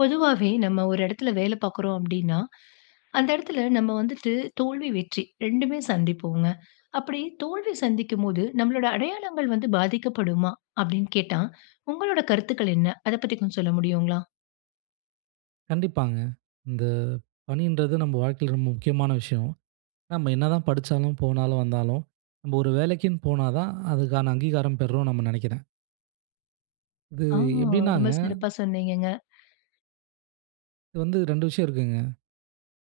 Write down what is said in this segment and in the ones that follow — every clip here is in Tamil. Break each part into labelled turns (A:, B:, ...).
A: பொதுவாவே நம்ம ஒரு இடத்தில வேல பார்க்கிறோம் அப்பிடின்னா, அந்த இடத்தில நம்ம வந்துட்டு தோல்வி, வெற்றி 2மே சந்திப்போங்க. அப்பிடி தோல்வி சந்திக்கும்போது, நம்மளோட அடையாளங்கள் வந்து பாதிக்கப்படுமா? அப்பிடின்னு கேட்டா, உங்களோட கருத்துக்கள் என்ன? அத பத்தி கொஞ்சம் சொல்ல முடியுங்களா?
B: கண்டிப்பாங்க. இந்த பணின்றது நம்ம வாழ்க்கையில ரொம்ப முக்கியமான விஷயம். நம்ம என்னதான் படிச்சாலும், போனாலும் வந்தாலும், நம்ம ஒரு வேலைக்கின்னு போனா தான், அதுக்கான அங்கீகாரம் பெறுறோம் நம்ம நினைக்கிறேன். இது
A: ஆ, ரொம்ப
B: எப்பிடினாங்க
A: சிறப்பா சொன்னீங்கங்க.
B: இது வந்து 2 விஷயம் இருக்குங்க.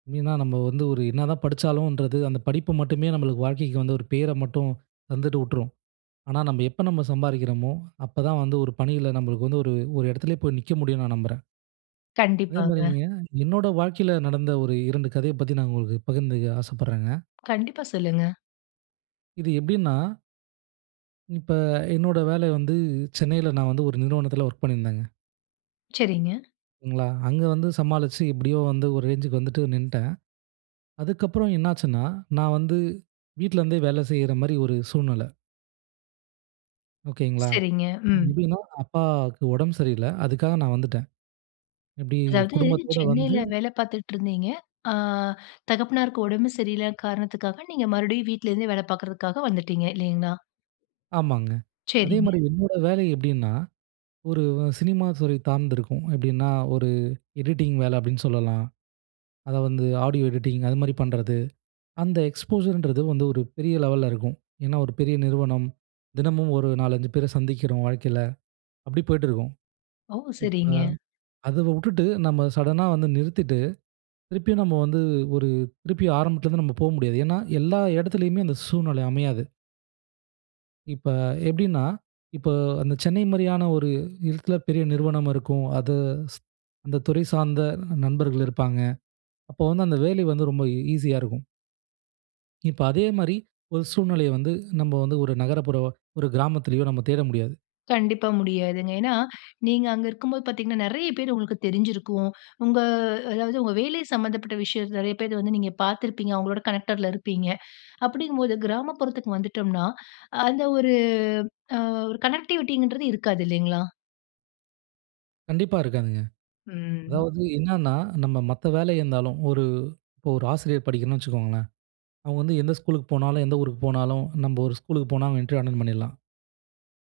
B: எப்பிடின்னா, நம்ம வந்து ஒரு என்ன தான் படிச்சாலும்ன்றது, அந்த படிப்பு மட்டுமே நமக்கு வாழ்க்கைக்கு வந்து, ஒரு பேர மட்டும் தந்துட்டுவுட்டுரும். ஆனா, நம்ம எப்ப நம்ம சம்பாதிக்கிறமோ! அப்ப தான் வந்து ஒரு பணியில நம்மளுக்கு வந்து ஒரு ஒரு இடத்திலே போய் நிற்க முடியும்னு நான் நம்புறேன்.
A: கண்டிப்பாங்க.
B: அதேமாரிங்க என்னோட வாழ்க்கையில நடந்த ஒரு 2 கதைய பத்தி, நான் உங்களுக்கு பகிர்ந்துக்க ஆசப்பட்றேங்க.
A: கண்டிப்பா சொல்லுங்க.
B: இது எப்பிடின்னா இப்ப என்னோட வேலை வந்து, சென்னையில நான் வந்து ஒரு நிறுவனத்தில ஒர்க் பண்ணிருந்தேங்க.
A: சரிங்க.
B: சரிங்களா, அங்க வந்து சமாளிச்சு எப்படியோ வந்து ஒரு ரேஞ்சுக்கு வந்துட்டு நின்னுட்டேன். அதுக்கப்புறம் என்னாச்சுன்னா, நான் வந்து வீட்டில இருந்தே வேலை செய்ற மாரி ஒரு சூழ்நிலை. ஓகேங்களா,
A: சரிங்க, ம்.
B: இதுன்னா அப்பாவுக்கு உடம்பு சரியில்ல. அதுக்காக நான் வந்துட்டேன். எப்படி
A: அதாவது,
B: குடும்பத்தோட வந்து
A: சென்னையில வேலை பார்த்துட்டு இருந்தீங்க. அ தகப்பனாருக்கு உடம்பு சரியில்ல காரணத்துக்காக, நீங்க மறுபடியும் வீட்டில இருந்தே வேலை பார்க்கறதுக்காக வந்துட்டீங்க. இல்லைங்களா?
B: ஆமாங்க. அதே மாரி
A: சரிங்க.
B: என்னோட வேலை எப்படின்னா? ஒரு சினிமா துறை சார்ந்திருக்கும். எப்படின்னா, ஒரு எடிட்டிங் வேலை அப்படின்னு சொல்லலாம். அதை வந்து ஆடியோ எடிட்டிங் அது மாதிரி பண்ணுறது. அந்த எக்ஸ்போஷர் ங்கறது வந்து ஒரு பெரிய லெவல்ல இருக்கும். ஏன்னா, ஒரு பெரிய நிறுவனம். தினமும் ஒரு 4, 5 பேரை சந்திக்கிறோம். வாழ்க்கையில அப்படி போய்ட்டு இருக்கும்.
A: ஓ!
B: இப்ப
A: சரிங்க.
B: அத விட்டுட்டு நாம சடன்னா வந்து நிறுத்திட்டு திருப்பியும் நாம வந்து ஒரு திருப்பியும் ஆரம்பத்தில இருந்து நாம போக முடியாது. ஏன்னா, எல்லா இடத்திலேயுமே அந்த சூழ்நிலை அமையாது. இப்ப எப்படின்னா, இப்போ அந்த சென்னை மாதிரியான ஒரு இடத்தில பெரிய நிறுவனம் இருக்கும். அது ஸ் அந்த துறை சார்ந்த நண்பர்கள் இருப்பாங்க. அப்போ வந்து அந்த வேலை வந்து ரொம்ப ஈசியா இருக்கும். இப்ப அதே மாதிரி ஒரு சூழ்நிலையை வந்து, நம்ம வந்து ஒரு நகரப்புற ஒரு கிராமத்திலயோ நம்ம தேட முடியாது.
A: கண்டிப்பா முடியாதுங்க. ஏன்னா நீங்க அங்க இருக்கும்போது பார்த்தீங்கன்னா, நிறைய பேரு உங்களுக்கு தெரிஞ்சிருக்கும். உங்க அதாவது உங்க வேலை சம்மந்தப்பட்ட விஷயம் நிறைய பேர் வந்து, நீங்க பார்த்திருப்பீங்க. அவங்களோட கனெக்டட்ல இருப்பீங்க. அப்படிங்கும்போது கிராமப்புறத்துக்கு வந்துட்டோம்னா, அந்த ஒரு அ ஒரு கனெக்டிவிட்டிங்ன்றது இருக்காது இல்லீங்களா?
B: கண்டிப்பா இருக்காதுங்க.
A: ம்.
B: அதாவது என்னன்னா, நம்ம மத்த வேலை இருந்தாலும், ஒரு இப்போ ஒரு ஆசிரியர் படிக்கணும்னு வச்சுக்கோங்களேன். அவங்க வந்து எந்த ஸ்கூலுக்கு போனாலும், எந்த ஊருக்கு போனாலும், நம்ப ஒரு ஸ்கூலுக்கு போனா, அவுங்க இன்டர்வியூ அட்டெண்ட் பண்ணிடலாம்.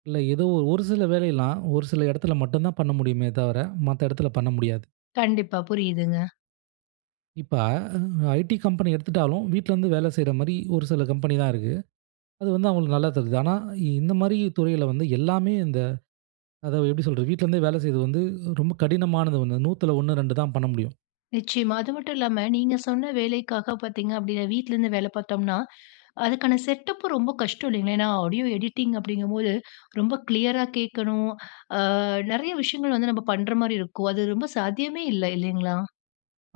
B: இல்ல ஏதோ ஒரு சில வேலையெல்லாம் ஒரு சில இடத்துல மட்டும் தான் பண்ண முடியுமே தவிர, மத்த இடத்துல பண்ண முடியாது.
A: கண்டிப்பா, புரியுதுங்க.
B: இப்ப அ ஐடி கம்பெனி எடுத்துட்டாலும், வீட்ல இருந்து வேலை செய்ற மாரி ஒரு சில கம்பெனி தான் இருக்கு. அது வந்து அவுங்களுக்கு நல்லா தருது. ஆனா இந்த மாதிரி துறையில வந்து எல்லாமே இந்த அதாவது எப்படி சொல்றது? வீட்லருந்தே வேலை செய்றது வந்து, ரொம்ப கடினமானது 1, 100துல 1 2 தான் பண்ண முடியும்.
A: நிச்சயமா, அது மட்டும் இல்லாம, நீங்க சொன்ன வேலைக்காக பார்த்தீங்க அப்படின்னா, வீட்டுல இருந்து வேலை பார்த்தோம்னா, அதுக்கான செட்டப்பு ரொம்ப கஷ்டம் இல்லைங்களா? ஏன்னா ஆடியோ எடிட்டிங் அப்படிங்கும்போது ரொம்ப கிளியரா கேட்கணும். அ நிறைய விஷயங்கள் வந்து நம்ம பண்ற மாதிரி இருக்கும். அது ரொம்ப சாத்தியமே இல்ல இல்லங்களா?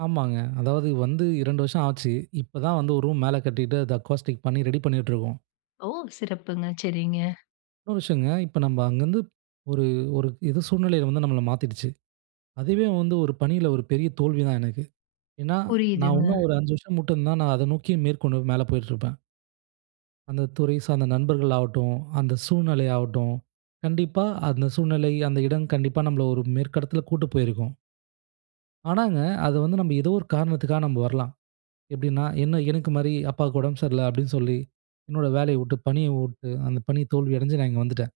B: ஆமாங்க. அதாவது வந்து 2 வருஷம் ஆச்சு. இப்ப தான் வந்து 1 ரூம் மேல கட்டிட்டு அத அக்வாஸ்டிக் பண்ணி ரெடி பண்ணிட்டு இருக்கோம்.
A: ஓ! சிறப்புங்க. சரிங்க.
B: இன்னொரு விஷயங்க, இப்ப நம்ம அங்கருந்து ஒரு ஒரு எதோ சூழ்நிலையில வந்து நம்மள மாத்திடுச்சு. அதுவே வந்து ஒரு பணியில ஒரு பெரிய தோல்வி தான் எனக்கு. ஏனா, நான்
A: புரியுதுங்க.
B: உன்னும் ஒரு 5 வருஷம் இருந்தா நான் அத நோக்கி மேற்கொண்டு மேல போயிட்டு இருப்பேன். அந்த துறை சார்ந்த நண்பர்கள் ஆவட்டும், அந்த சூழ்நிலை ஆவட்டும், கண்டிப்பா அந்த சூழ்நிலை, அந்த இடம் கண்டிப்பா நம்மள ஒரு மேற்கு இடத்தில கூட்டு போயிருக்கும். ஆனாங்க, அது வந்து நம்ம ஏதோ ஒரு காரணத்துக்கா நம்ம வரலாம். எப்பிடின்னா, என்ன எனக்குமாரி அப்பாவுக்கு உடம்பு சரியில்ல. அப்பிடின்னு சொல்லி, என்னோட வேலைய விட்டு பணிய விட்டு அந்த பணி தோல்வி அடஞ்சு நான் இங்க வந்துட்டேன்.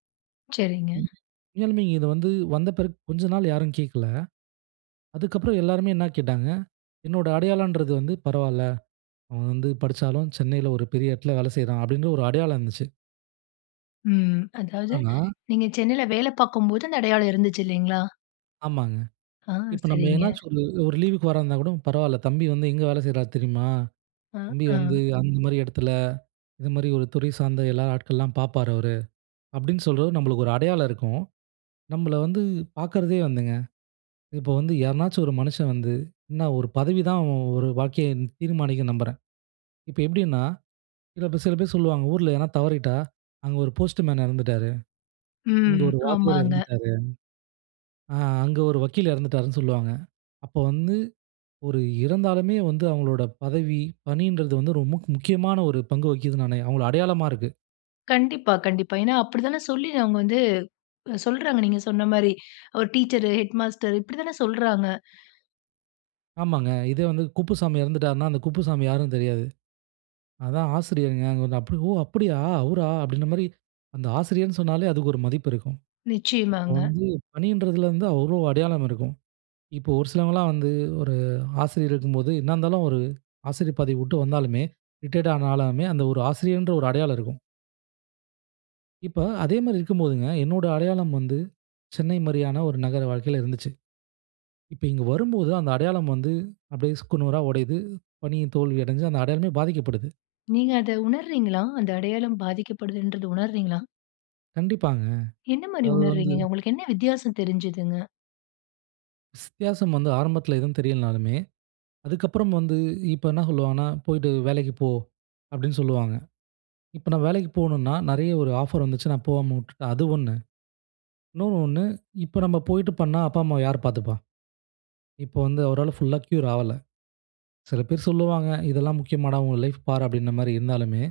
A: சரிங்க.
B: [unintelligible] உண்மையாலுமே இங்க இத வந்து வந்த பிறகு கொஞ்ச நாள் யாரும் கேட்கல. அதுக்கு அப்பறம் எல்லாருமே என்னா கேட்டாங்க? என்னோட அடையாளன்றது வந்து பரவால்ல. அவன் வந்து படிச்சாலும் சென்னையில ஒரு பெரிய இடத்தில வேல செய்றான், அப்பிடின்ற ஒரு அடையாளம் இருந்துச்சு.
A: ம். அதாவது
B: ஆனா,
A: நீங்க சென்னையில வேல பார்க்கும்போது அந்த அடையாளம் இருந்துச்சு இல்லேங்களா?
B: ஆமாங்க.
A: ஆ,
B: இப்ப நம்ம
A: சரிங்க.
B: என்னாச்சுக்கு வந்து ஒரு ஒரு லீவுக்கு வர இருந்தா கூட பரவால்ல. "தம்பி வந்து எங்க வேல செய்றாரு தெரியுமா?
A: அ,
B: தம்பி வந்து
A: ஆ.
B: அந்த மாரி இடத்தில, இந்த மாரி ஒரு துறை சார்ந்த எல்லா ஆட்கள்லாம் பார்ப்பாரு அவரு." அப்பிடின்னு சொல்ற நம்மளுக்கு ஒரு அடையாளம் இருக்கும். நம்மள வந்து பார்க்கறதே வந்துங்க இப்போ வந்து யாரனாச்சும் ஒரு மனுஷன் வந்து என்ன ஒரு பதவிதான் அவன் ஒரு வாழ்க்கைய தீர்மானிக்கிது நம்புறேன். இப்போ எப்பிடின்னா சில பேர் சில பேர் சொல்லுவாங்க. ஊர்ல எதுனா தவறிட்டா, அங்க ஒரு போஸ்ட்டு மேன் இறந்துட்டாரு. இங்க
A: ம்.
B: ஒரு வாத்தியார்
A: ஆமாங்க.
B: இறந்துட்டாரு. ஆ அங்க ஒரு வக்கீல் இறந்துட்டாருனு, சொல்லுவாங்க. அப்போ வந்து ஒரு இறந்தாலுமே வந்து அவங்களோட பதவி, பணின்றது வந்து ரொம்ப முக் முக்கியமான ஒரு பங்கு வகிக்கிது [unintelligible] அவுங்களோட அடையாளமா இருக்கு.
A: கண்டிப்பா, கண்டிப்பா. ஏனா, அப்படி தான சொல்லி அவங்க வந்து சொல்றாங்க, நீங்க சொன்ன மாரி. "ஒரு டீச்சரு, ஹேட்மாஸ்டரு." இப்படி தான சொல்கிறாங்க.
B: ஆமாங்க. இதே வந்து குப்புசாமி இறந்துவிட்டார்னா, அந்த குப்புசாமி யாருன்னு தெரியாது. "அதான் ஆசிரியர்ங்க." அப்போ, ஓ அப்டியா! அவுரா அப்டின்ற மாரி. அந்த ஆசிரியர்ன்னு சொன்னாலே அதுக்கு ஒரு மதிப்பு இருக்கும். இப்போ
A: நிச்சயமாங்க.
B: வந்து பணின்றதிலேருந்து அவ்ளோ அடையாளம் இருக்கும். இப்போ, ஒரு சிலவங்கலாம் வந்து ஒரு ஆசிரியர் இருக்கும்போது, என்னா இருந்தாலும் ஒரு ஆசிரியர் பதவி விட்டு வந்தாலுமே ரிட்டயர்ட் ஆனாலுமே, அந்த ஒரு ஆசிரியர் என்ற ஒரு அடையாளம் இருக்கும். இப்ப, அதே மாரி இருக்கும்போதுங்க, என்னுடைய அடையாளம் வந்து, சென்னை மாரியான ஒரு நகர வாழ்க்கையில இருந்துச்சு. இப்ப இங்கு வரும்போது அந்த அடையாளம் வந்து, அப்டியே சுக்குநூறா உடையுது. பணிய தோல்வி அடைஞ்சு, அந்த அடையாளமே பாதிக்கப்படுது.
A: நீங்க அத உணர்றீங்களா? அந்த அடையாளம் பாதிக்கப்படுதுன்றது உணர்றீங்களா?
B: கண்டிப்பாங்க.
A: என்ன மாரி
B: அத வந்து
A: உணர்றீங்கங்க? உங்களுக்கு என்ன வித்தியாசம் தெருஞ்சுதுங்க?
B: ஸ் வித்தியாசம் வந்து ஆரம்பத்தில எதுவும் தெரியலனாலுமே, அதுக்கப்புறம் வந்து இப்ப என்ன சொல்வாங்கன்னா, "போய்ட்டு வேலைக்கு போ." அப்டின்னு சொல்லுவாங்க. இப்ப நான் வேலைக்கு போகணும்னா, நிறைய ஒரு ஆஃபர் வந்துச்சு நான் போகாம விட்டுட்டேன், அது ஒண்ணு. இன்னொன்னு ஒண்ணு, இப்ப நம்ம போயிட்டு பண்ணா அப்பா அம்மாவை யார் பார்த்துப்பா? இப்போ வந்து அவரால் ஃபுல்அ கியூர் ஆகல சில பேர் சொல்லுவாங்க இதெல்லாம் முக்கியமாடா? உன் லைஃப் பார் அப்டின்ற மாரி இருந்தாலுமே,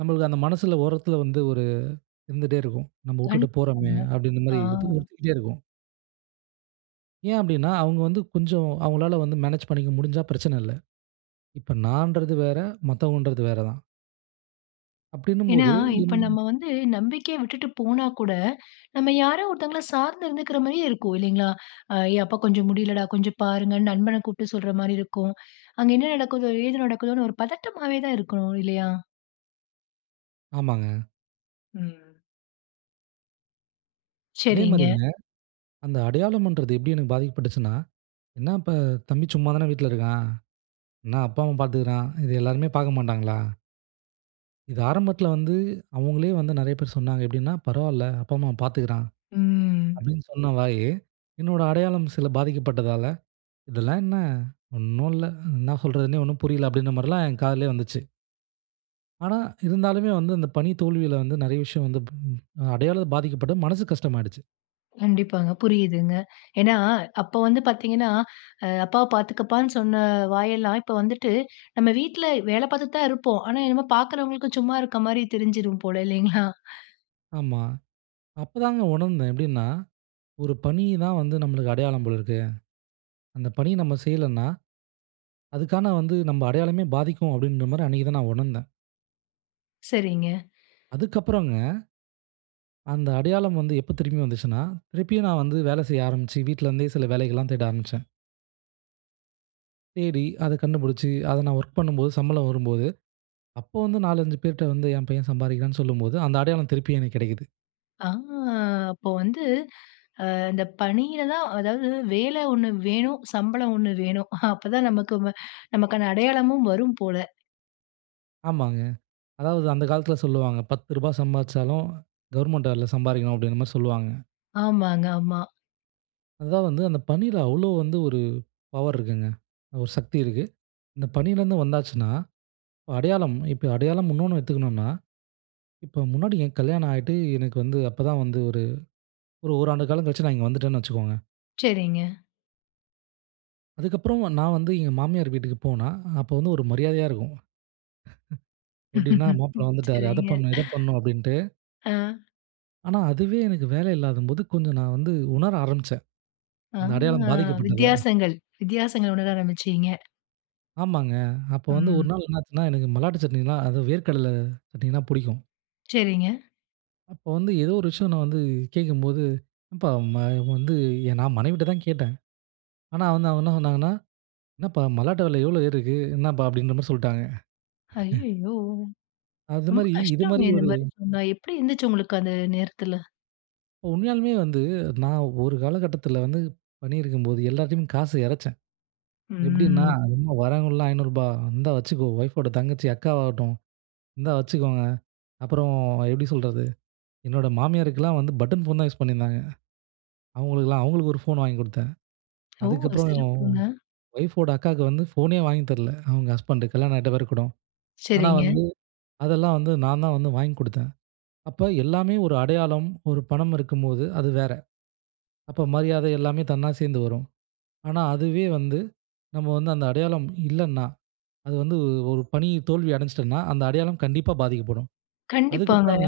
B: நம்மளுக்கு அந்த மனசில ஓரத்தில வந்து, ஒரு இருந்துட்டே இருக்கும். நம்ம
A: கண்டிப்
B: உட்டுட்டு போறோமே
A: [unintelligible]
B: அப்டின்ற மாரி இதுவும்
A: ஆ.
B: உறுத்திக்கிட்டே இருக்கும். ஏன் அப்படின்னா, அவுங்க வந்து கொஞ்சம் அவுங்களால வந்து மேனேஜ் பண்ணிக்க முடிஞ்சா பிரச்சனை இல்ல. இப்ப நான்றது வேற, மத்தவங்கன்றது வேற தான்.
A: ஏன்னா,
B: அப்படின்னும்போது.
A: இப்போ
B: [unintelligible]
A: நம்ம வந்து நம்பிக்கையா விட்டுட்டு போனா கூட, நம்ம யாரோ ஒருத்தவங்கள சார்ந்து இருந்துக்குற மாதிரியே இருக்கும் இல்லைங்களா? அ "ஏயப்பா கொஞ்சம் முடியலடா, கொஞ்சம் பாருங்க." நண்பனை கூப்பிட்டு சொல்ற மாரி இருக்கும். அங்க என்ன நடக்குதோ? எது நடக்குதோன்னு ஒரு பதட்டமாவே தான் இருக்கணும் இல்லையா?
B: ஆமாங்க.
A: ம். சரிங்க.
B: அதேமாரிங்க, அந்த அடையாளம்ண்றது எப்படி எனக்கு பாதிக்கப்பட்டுசுன்னா? என்ன இப்ப தம்பி சும்மா தானே வீட்ல இருக்கான்? என்ன அப்பா, அம்மா பார்த்துக்குறான்? இதை எல்லோருமே பார்க்க மாட்டாங்களா? இது ஆரம்பத்துல வந்து அவுங்களே வந்து நிறைய பேர் சொன்னாங்க எப்படின்னா "பரவாயில்லை, அப்பா, அம்மா பார்த்துக்குறான்."
A: ம்.
B: அப்படின்னு சொன்ன வாய். என்னுடைய அடையாளம் சில பாதிக்கப்பட்டதால, "இதெல்லாம் என்ன ஒண்ணும் இல்ல? என்ன சொல்றதுனே ஒண்ணும் புரியல?" அப்படின்ற மாதிரிலாம் என் காதிலேயே வந்துச்சு. ஆனா இருந்தாலுமே வந்து அந்த பணி தோல்வியில வந்து நிறைய விஷயம் வந்து பு அடையாளம் பாதிக்கப்பட்டு மனசு கஷ்டமாயிடுச்சு.
A: கண்டிப்பாங்க புரியுதுங்க. ஏன்னா அப்போ வந்து பார்த்தீங்கன்னா அ "அப்பாவ பார்த்துக்கப்பானு" சொன்ன வாயெல்லாம், இப்போ வந்துட்டு நம்ம வீட்ல வேலை பார்த்துக்கிட்டு தான் இருப்போம். ஆனா என்னமோ பார்க்கிறவங்களுக்கு சும்மா இருக்க மாரி தெரிஞ்சுறும் போல இல்லைங்களா?
B: ஆமா, அப்போ தாங்க உணர்ந்தேன் எப்படின்னா, "ஒரு பணி தான் வந்து நம்மளுக்கு அடையாளம் போல இருக்கு. அந்த பணிய நாம் செய்யலன்னா, அதுக்கான வந்து நம்ம அடையாளமே பாதிக்கும்." அப்படிங்கிற மாரி அன்னைக்கு தான் நான் உணர்ந்தேன்.
A: சரிங்க.
B: அதுக்கப்புறங்க. அந்த அடையாளம் வந்து எப்போ திரும்பி வந்துச்சுன்னா, திருப்பியும் நான் வந்து வேல செய்ய ஆரம்பிச்சு, வீட்ல இருந்தே சில வேலைகள்லாம் தேட ஆரம்பிச்சேன். தேடி அத கண்டுபிடிச்சு. அத நான் வொர்க் பண்ணும்போது, சம்பளம் வரும்போது, அப்போ வந்து 4, 5 பேர்கிட்ட வந்து என் பையன் சம்பாதிக்கிறான்னு சொல்லும்போது, அந்த அடையாளம் திருப்பி எனக்கு கிடைக்குது.
A: ஆ அப்போ வந்து அ இந்த பணியில தான் அதாவது வேலை 1 வேணும். சம்பளம் 1 வேணும். அப்போ தான் நமக்கு நமக்கான அடையாளமும் வரும் போல.
B: ஆமாங்க. அதாவது அந்த காலத்தில சொல்லுவாங்க, "ரூ.10 சம்பாதிச்சாலும் கவர்ன்மெண்ட் வேலையில சம்பாதிக்கணும்." அப்படிங்கிற மாரி சொல்லுவாங்க.
A: ஆமாங்க, ஆமா.
B: அது தான் வந்து, அந்த பணியில அவ்வளவு வந்து ஒரு பவர் இருக்குங்க ஒரு சக்தி இருக்கு. இந்த பணியில இருந்து வந்தாச்சுன்னா, அடையாளம் இப்போ அடையாளம் இன்னொன்னு வச்சுக்கணும்ன்னா. இப்போ முன்னாடி என் கல்யாணம் ஆயிட்டு எனக்கு வந்து அப்போ தான் வந்து ஒரு 1 ஓராண்டு காலம் கழிச்சு நான் இங்க வந்துட்டேன்னு வச்சுக்கோங்க.
A: சரிங்க.
B: அதுக்கப்புறம் நான் வந்து எங்க மாமியார் வீட்டுக்கு போனா, அப்போ வந்து ஒரு மரியாதையா இருக்கும். எப்பிடின்னா, மாப்பிள்ள வந்துவிட்டாரா! அத
A: சரிங்க.
B: பண்ணணும், இதை பண்ணணும் அப்பிடின்ட்டு
A: ஆ.
B: ஆனா, அதுவே எனக்கு வேலை இல்லாதம்போது, கொஞ்சம் நான் வந்து உணர ஆரம்பிச்சேன்.
A: ஆ
B: அந்த அடையாளம் பாதிக்கப்பட்டத.
A: வித்தியாசங்கள். வித்தியாசங்கள் உணர ஆரம்பிச்சீங்க.
B: ஆமாங்க. அப்போ வந்து ஒரு
A: ம்.
B: நாள் என்னாச்சுன்னா எனக்கு மல்லாட்டு சட்னின்னா அதாது வேர்க்கடலை சட்னின்னா பிடிக்கும்.
A: சரிங்க.
B: அப்போ வந்து ஏதோ ஒரு விஷயம் நான் வந்து கேட்கும்போது, ஏப்பா! ம வந்து நான் மனைவிட்ட தான் கேட்டேன். ஆனா வந்து அவுங்க என்ன சொன்னாங்கன்னா, என்னப்பா மல்லாட்ட வில எவ்ளோ ஏறிருக்கு! என்னப்பா? அப்பிடின்றமாரி சொல்ட்டாங்க.
A: ஐய்யயோ! ரொம்ப
B: அதுமாரி, இதுமாரி
A: கஷ்டமே
B: ஒரு
A: இந்தமாரி சொன்னா, எப்பிடி இருந்துச்சு? உங்களுக்கு அந்த நேரத்தில.
B: உண்மையாலுமே வந்து, நான் ஒரு காலகட்டத்தில வந்து பணியிருக்கும்போது, எல்லாத்தையும் காச இறச்சேன். எப்பிடின்னா
A: ம்.
B: [unintelligible] வரவங்கலாம் ரூ. 500 இருந்தா வச்சுக்கோ! ஒய்ஃப்போட தங்கச்சி, அக்காவாகட்டும் இந்தா வச்சுக்கோங்க. அப்புறம் எப்பிடி சொல்றது? என்னோட மாமியாருக்கெல்லாம் வந்து பட்டன் ஃபோன் தான் யூஸ் பண்ணியிருந்தாங்க. அவுங்களுக்குலாம் அவுங்களுக்கு ஒரு ஃபோன் வாங்கி கொடுத்தேன்.
A: ஓ!
B: அதுக்கப்புறம்
A: சிறப்புங்க.
B: ஒய்ஃப்போட அக்காவுக்கு வந்து ஃபோனே வாங்கி தரல. அவுங்க ஹஸ்பண்ட் கல்யாணம் ஆயிட்ட பேருகூட. ஆனா
A: சரிங்க.
B: வந்து, அதெல்லாம் வந்து நான்தான் வந்து வாங்கி கொடுத்தேன். அப்ப எல்லாமே ஒரு அடையாளம், ஒரு பணம் இருக்கும்போது, அது வேற. அப்போ மரியாதை எல்லாமே தன்னா சேர்ந்து வரும். ஆனா, அதுவே வந்து நம்ம வந்து அந்த அடையாளம் இல்லன்னா, அது வந்து ஒரு பணி தோல்வி அடஞ்சிட்டன்னா, அந்த அடையாளம் கண்டிப்பா பாதிக்கப்படும்.
A: கண்டிப்பாங்க.
B: அதுக்கப்பறங்க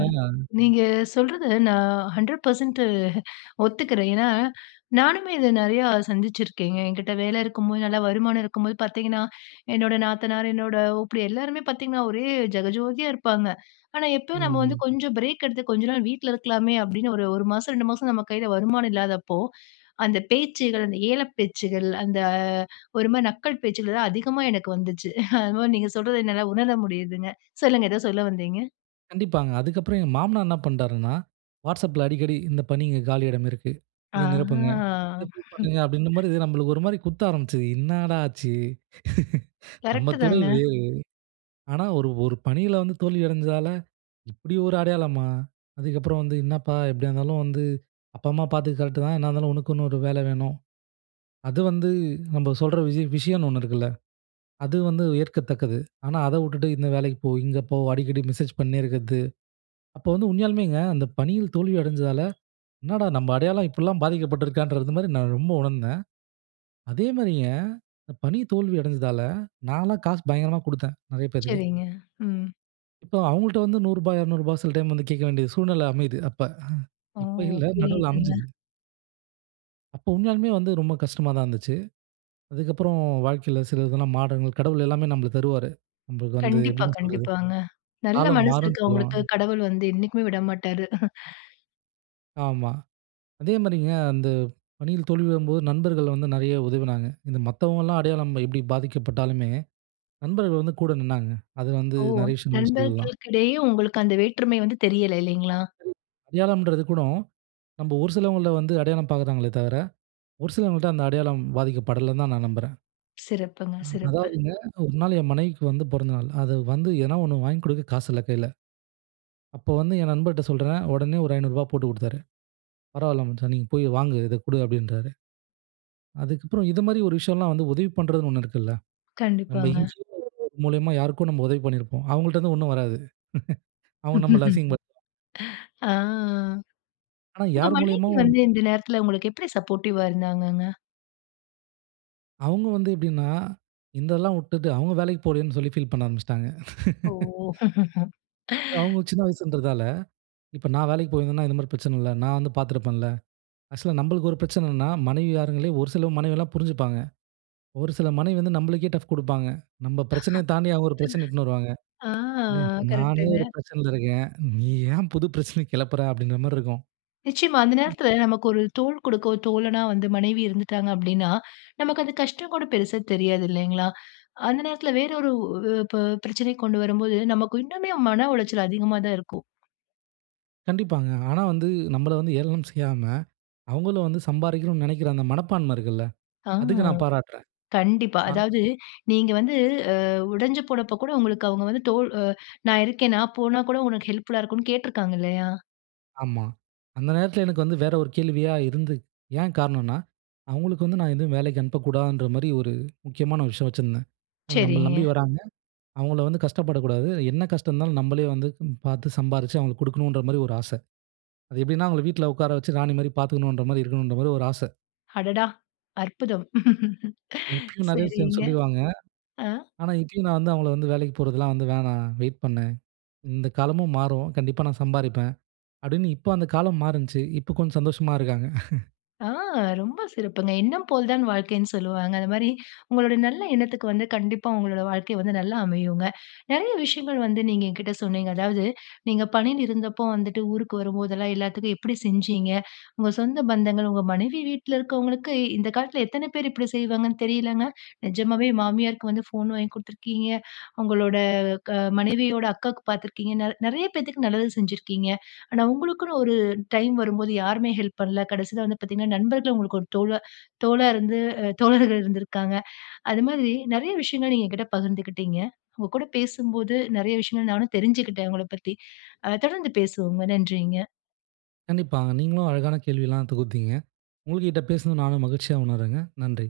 A: நீங்க சொல்றது நான் 100% ஒத்துக்கிறேன். ஏன்னா, நானுமே இத நிறையா சந்திச்சுருக்கேங்க. என்கிட்ட வேல இருக்கும்போது, நல்லா வருமானம் இருக்கும்போது பார்த்தீங்கன்னா என்னோட நாத்தனார், என்னோட ஓப்பிடியா, எல்லாருமே பார்த்தீங்கன்னா, ஒரே ஜகஜோதியா இருப்பாங்க. ஆனா, எப்ப நாம வந்து
B: ம்.
A: கொஞ்சம் பிரேக் எடுத்து கொஞ்ச நாள் வீட்ல இருக்கலாமே அப்பிடின்னு ஒரு 1 மாசம், 2 மாசம் நம்ம கையில வருமானம் இல்லாதப்போ, அந்த பேச்சுகள், அந்த ஏளன பேச்சுகள், அந்த ஒருமாரி நக்கல் பேச்சுகளலாம் அதிகமா எனக்கு வந்துச்சு. அதுமாரி நீங்க சொல்றத என்னால உணர முடியுதுங்க. சொல்லுங்க! ஏதோ சொல்ல வந்தீங்க!
B: கண்டிப்பாங்க. அதுக்கப்புறம் எங்க மாமனார் என்ன பண்ணிட்டாருன்னா, WhatsAppல அடிக்கடி "இந்த பணி இங்கு காலியிடம் இருக்கு. இத நிரப்புங்க. இத
A: ஆஹ.
B: ஃபில் பண்ணுங்க." அப்படிங்கற மாரி நமக்கு ஒரு மாரி குத்த ஆரம்பிச்சது. 'என்னடா ஆச்சு? நம்ம
A: கரெக்ட்டு
B: துறை
A: தாங்க.
B: வேற. ஆனா ஒரு ஒரு பணியில வந்து தோல்வி அடஞ்சதால இப்படி ஒரு அடையாளமா! அதுக்கப்புறம் வந்து என்னப்பா எப்படியா இருந்தாலும் வந்து, அப்பா அம்மா பார்த்துகறது கரெக்ட்டு தான். என்ன இருந்தாலும் உனக்குன்னு ஒரு வேலை வேணும். அது வந்து நம்ம சொல்ற விஷய விஷயம்னு ஒண்ணு இருக்குல்ல. அது வந்து ஏற்கத்தக்கது.' ஆனா அத விட்டுட்டு இந்த வேலைக்கு போ, இங்கே போ, அடிக்கடி மெசேஜ் பண்ணினே இருக்கறது, அப்போ வந்து உண்மையாலுமேங்க அந்த பணியில தோல்வி அடைஞ்சதால, 'என்னடா நம்ம அடையாளம் இப்படிலாம் பாதிக்கப்பட்டுருக்கான்றது, மாரி நான் ரொம்ப உணர்ந்தேன்.' அதேமாரிங்க, இந்த பணி தோல்வி அடைஞ்சதால நான்லாம் காசு பயங்கரமா கொடுத்தேன். நிறைய பேருக்கு
A: சரிங்க. ம்
B: இப்போ அவங்கள்ட்ட வந்து ரூ.100 ரூ.200 சில டைம் வந்து கேட்க வேண்டிய சூழ்நிலை அமையுது அப்ப.
A: ஓ!
B: இப்ப இல்ல நடுவுல
A: புரியுதுங்க.
B: அமைஞ்சது. அப்போ உண்மையாலுமே வந்து ரொம்ப கஷ்டமா தான் இருந்துச்சு. அதுக்கப்புறம் வாழ்க்கையில சில இதெல்லாம் மாட கடவுள் எல்லாமே நமக்கு தருவாரு. நமக்கு வந்து
A: கண்டிப்பா,
B: எப்படின்னு சொல்றது.
A: கண்டிப்பாங்க. நல்ல
B: காலம்
A: மனசு
B: மாறும்ன்னு
A: இருக்கிறவங்களுக்கு
B: சொல்லுவாங்க.
A: கடவுள் வந்து என்னைக்குமே விடமாட்டாரு.
B: ஆமா, அதே மாரிங்க அந்த பணியில் தோல்வி வரும்போது நண்பர்கள் வந்து நிறைய உதவினாங்க. இந்த மத்தவங்கலாம் அடையாளம் எப்டி பாதிக்கப்பட்டாலுமே, நண்பர்கள் வந்து கூட நின்னாங்க. அது வந்து
A: ஓ!
B: நிறையா விஷயங்கள் சொல்லலாம்.
A: நண்பர்களுக்கிடையே உங்களுக்கு அந்த வேற்றுமை வந்து தெரியல இல்லைங்களா?
B: அடையாளம்ன்றது கூட, நம்ப ஒரு சிலவங்கள வந்து அடையாளம் பாக்குறாங்களே தவிர, ஒரு சிலவங்கிட்ட அந்த அடையாளம் பாதிக்கப்படலன்னு தான் நான் நம்புறேன்.
A: சிறப்புங்க,
B: அ
A: சிறப்பு.
B: அதாவதுங்க, ஒரு நாள் என் மனைவிக்கு வந்து பொறந்தநாள். அத வந்து எதாவது ஒண்ணு வாங்கிக் கொடுக்க காசு இல்ல கையில. அப்போ வந்து என் நண்பர்ட சொல்றேன் உடனே ஒரு ரூ.500 போட்டுக் கொடுத்தாரு. "பரவால்ல மச்சான், நீங்க போய் வாங்கு இத கொடு" அப்டின்றாரு. அதுக்கப்றம் இது மாரி ஒரு விஷயம்லாம் வந்து உதவி பண்றதுன்னு ஒண்ணு இருக்குல்ல. நம்ம
A: கண்டிப்பாங்க.
B: [unintelligible] மூலியமா யாருக்கோ நம்ம உதவி பண்ணிருப்போம். அவங்கள்ட இருந்து ஒண்ணும் வராது. அவங்க நம்ம அசிங்க
A: ஆ,
B: ஆனா
A: உங்க
B: யார் மூலியமா
A: மனைவி வந்து இந்த நேரத்துல உங்களுக்கு எப்டி சப்போர்டிவ்வா இருந்தாங்கங்க?
B: அவங்க வந்து எப்டின்னா, இந்த எல்லாம் விட்டுட்டு அவங்க வேலைக்கு போலேன்னு சொல்லி ஃபீல் பண்ண ஆரம்பிச்சுட்டாங்க.
A: ஓ!
B: அவங்க சின்ன வயசுன்றதால இப்ப நான் வேலைக்கு போயிருந்தேன்னா, இந்த மாரி பிரச்சன இல்ல. நான் வந்து பார்த்துருப்பேன்ல. ஆக்சுவலா நம்மளுக்கு ஒரு பிரச்சனன்னா, மனைவி மாறுங்களே ஒரு சில மனைவலாம் புரிஞ்சிப்பாங்க. ஒரு சில மனைவி வந்து நம்மளுக்கே டஃப் குடுப்பாங்க. நம்ம பிரச்சனைய தாண்டி அவங்க ஒரு பிரச்சன இழுதுட்டு வருவாங்க.
A: ஆ,
B: "நானே ஒரு
A: கரெக்ட்டுங்க.
B: பிரச்சனைல இருக்கேன். நீ ஏன் புது பிரச்சனைய கிளப்புற அப்டிங்கற?" மாரி இருக்கும்.
A: நிச்சயமா அந்த நேரத்துல நமக்கு ஒரு தோள் கொடுக்க, தோழனா வந்து மனைவி இருந்துட்டாங்க அப்டின்னா, நமக்கு அந்த கஷ்டம் கூட பெருசா தெரியாது இல்லைங்களா. அந்த நேரத்துல வேற ஒரு, ப பிரச்சனை கொண்டு வரும் போது நமக்கு இன்னுமே மன உளைச்சல் அதிகமா தான் இருக்கும்.
B: கண்டிப்பாங்க. ஆனா வந்து நம்பள வந்து ஏளனம் செய்யாம, அவுங்கள வந்து சம்பாரிக்கணும் நினைக்கிற அந்த மனப்பான்மை இருக்குல்ல.
A: ஆ.
B: அதுக்கு நான் பாராட்றேன்.
A: கண்டிப்பா.
B: ஆ.
A: அதாவது, நீங்க வந்து அ உடஞ்சு போனப்போ கூட உங்களுக்கு அவுங்க வந்து தோள் அ நான் இருக்கேன், நான் போனா கூட உனக்கு ஹெல்ப்ஃபுல்லா இருக்குன்னு கேட்டுருக்காங்க இல்லயா?
B: ஆமா. அந்த நேரத்தில எனக்கு வந்து வேற ஒரு கேள்வியா இருந்து ஏன் காரணன்னா, "அவுங்களுக்கு வந்து நான் எதும் வேலைக்கி அனுப்பக்கூடாதுன்ற மாரி ஒரு, முக்கியமான ஒரு விஷயம் வச்சிருந்தேன். ஏன்னா, நம்பள நம்பி
A: சரிங்க.
B: வராங்க. அவுங்கள வந்து கஷ்டப்படக்கூடாது, என்ன கஷ்டம் இருந்தாலும் நம்பளே வந்து பாத்து, சம்பாரிச்சு அவுங்களுக்கு குடுக்கணுன்றமாரி ஒரு ஆச." அது எப்பிடின்னா அவுங்கள வீட்ல உட்கார வச்சு ராணிமாரி பாத்துக்கணுன்றமாரி இருக்கணுன்றமாரி ஒரு ஆச.
A: அடடா! அற்புதம்!
B: இப்பயும் நெறைய விஷயம்
A: சரிங்க.
B: சொல்லிருவாங்க.
A: ஆ.
B: ஆனா, இப்பயும் நான் வந்து, அவுங்கள வந்து "வேலைக்கு போறதுலாம் வந்து வேணாம், வெயிட் பண்ணு. இந்த காலமும் மாறும். கண்டிப்பா நான் சம்பாரிப்பேன்." அப்டின்னு, இப்ப அந்த காலம் மாறுண்ச்சு. இப்ப கொஞ்சம் சந்தோஷமா இருக்காங்க.
A: ஆ, ரொம்ப சிறப்புங்க. எண்ணம் போல் தான் வாழ்க்கைன்னு சொல்லுவாங்க. அந்தமாரி உங்களோட நல்ல எண்ணத்துக்கு வந்து கண்டிப்பா உங்களோட வாழ்க்கை வந்து நல்லா அமையுங்க. நெறைய விஷயங்கள் வந்து நீங்க என்கிட்ட சொன்னீங்க. அதாவது, நீங்க பணியில் இருந்தப்போ வந்துட்டு ஊருக்கு வரும்போதெல்லாம், எல்லாத்துக்கும் எப்பிடி செஞ்சீங்க? உங்க சொந்த பந்தங்கள், உங்க மனைவி வீட்ல இருக்கவங்களுக்கு இந்த காலத்ல எத்தன பேரு இப்பிடி செய்வாங்கன்னு தெரியலங்க! நெஜமாவே மாமியாருக்கு வந்து ஃபோன் வாங்கி குடுத்துருக்கீங்க. உங்களோட க மனைவியோட அக்காக்கு பாத்துருக்கீங்கனால் நெறைய பேத்துக்கு நல்லது செஞ்சிருக்கீங்க. ஆனா உங்களுக்குன்னு ஒரு டைம் வரும்போது யாருமே ஹெல்ப் பண்ல. கடைசில வந்து பாத்தீங்கன்னா, நண்பர்கள் உங்களுக்கு ஒரு தோழ தோளா இருந்து அ தோழர்கள் இருந்திருக்காங்க. அது மாதிரி நெறைய விஷயங்கள் நீங்க என்கிட்ட பகிர்ந்துக்கிட்டீங்க. உங்க கூட பேசும்போது நெறைய விஷயங்கள் நானும் தெரிஞ்சுக்கிட்டேன், உங்கள பத்தி. அ தொடர்ந்து பேசுவோங்க. நன்றிங்க.
B: கண்டிப்பாங்க. நீங்களும் அழகான கேள்வி எல்லாம் தொகுத்தீங்க. உங்கக்கிட்ட பேசினது நானும் மகிழ்ச்சியா உணர்றேங்க. நன்றி.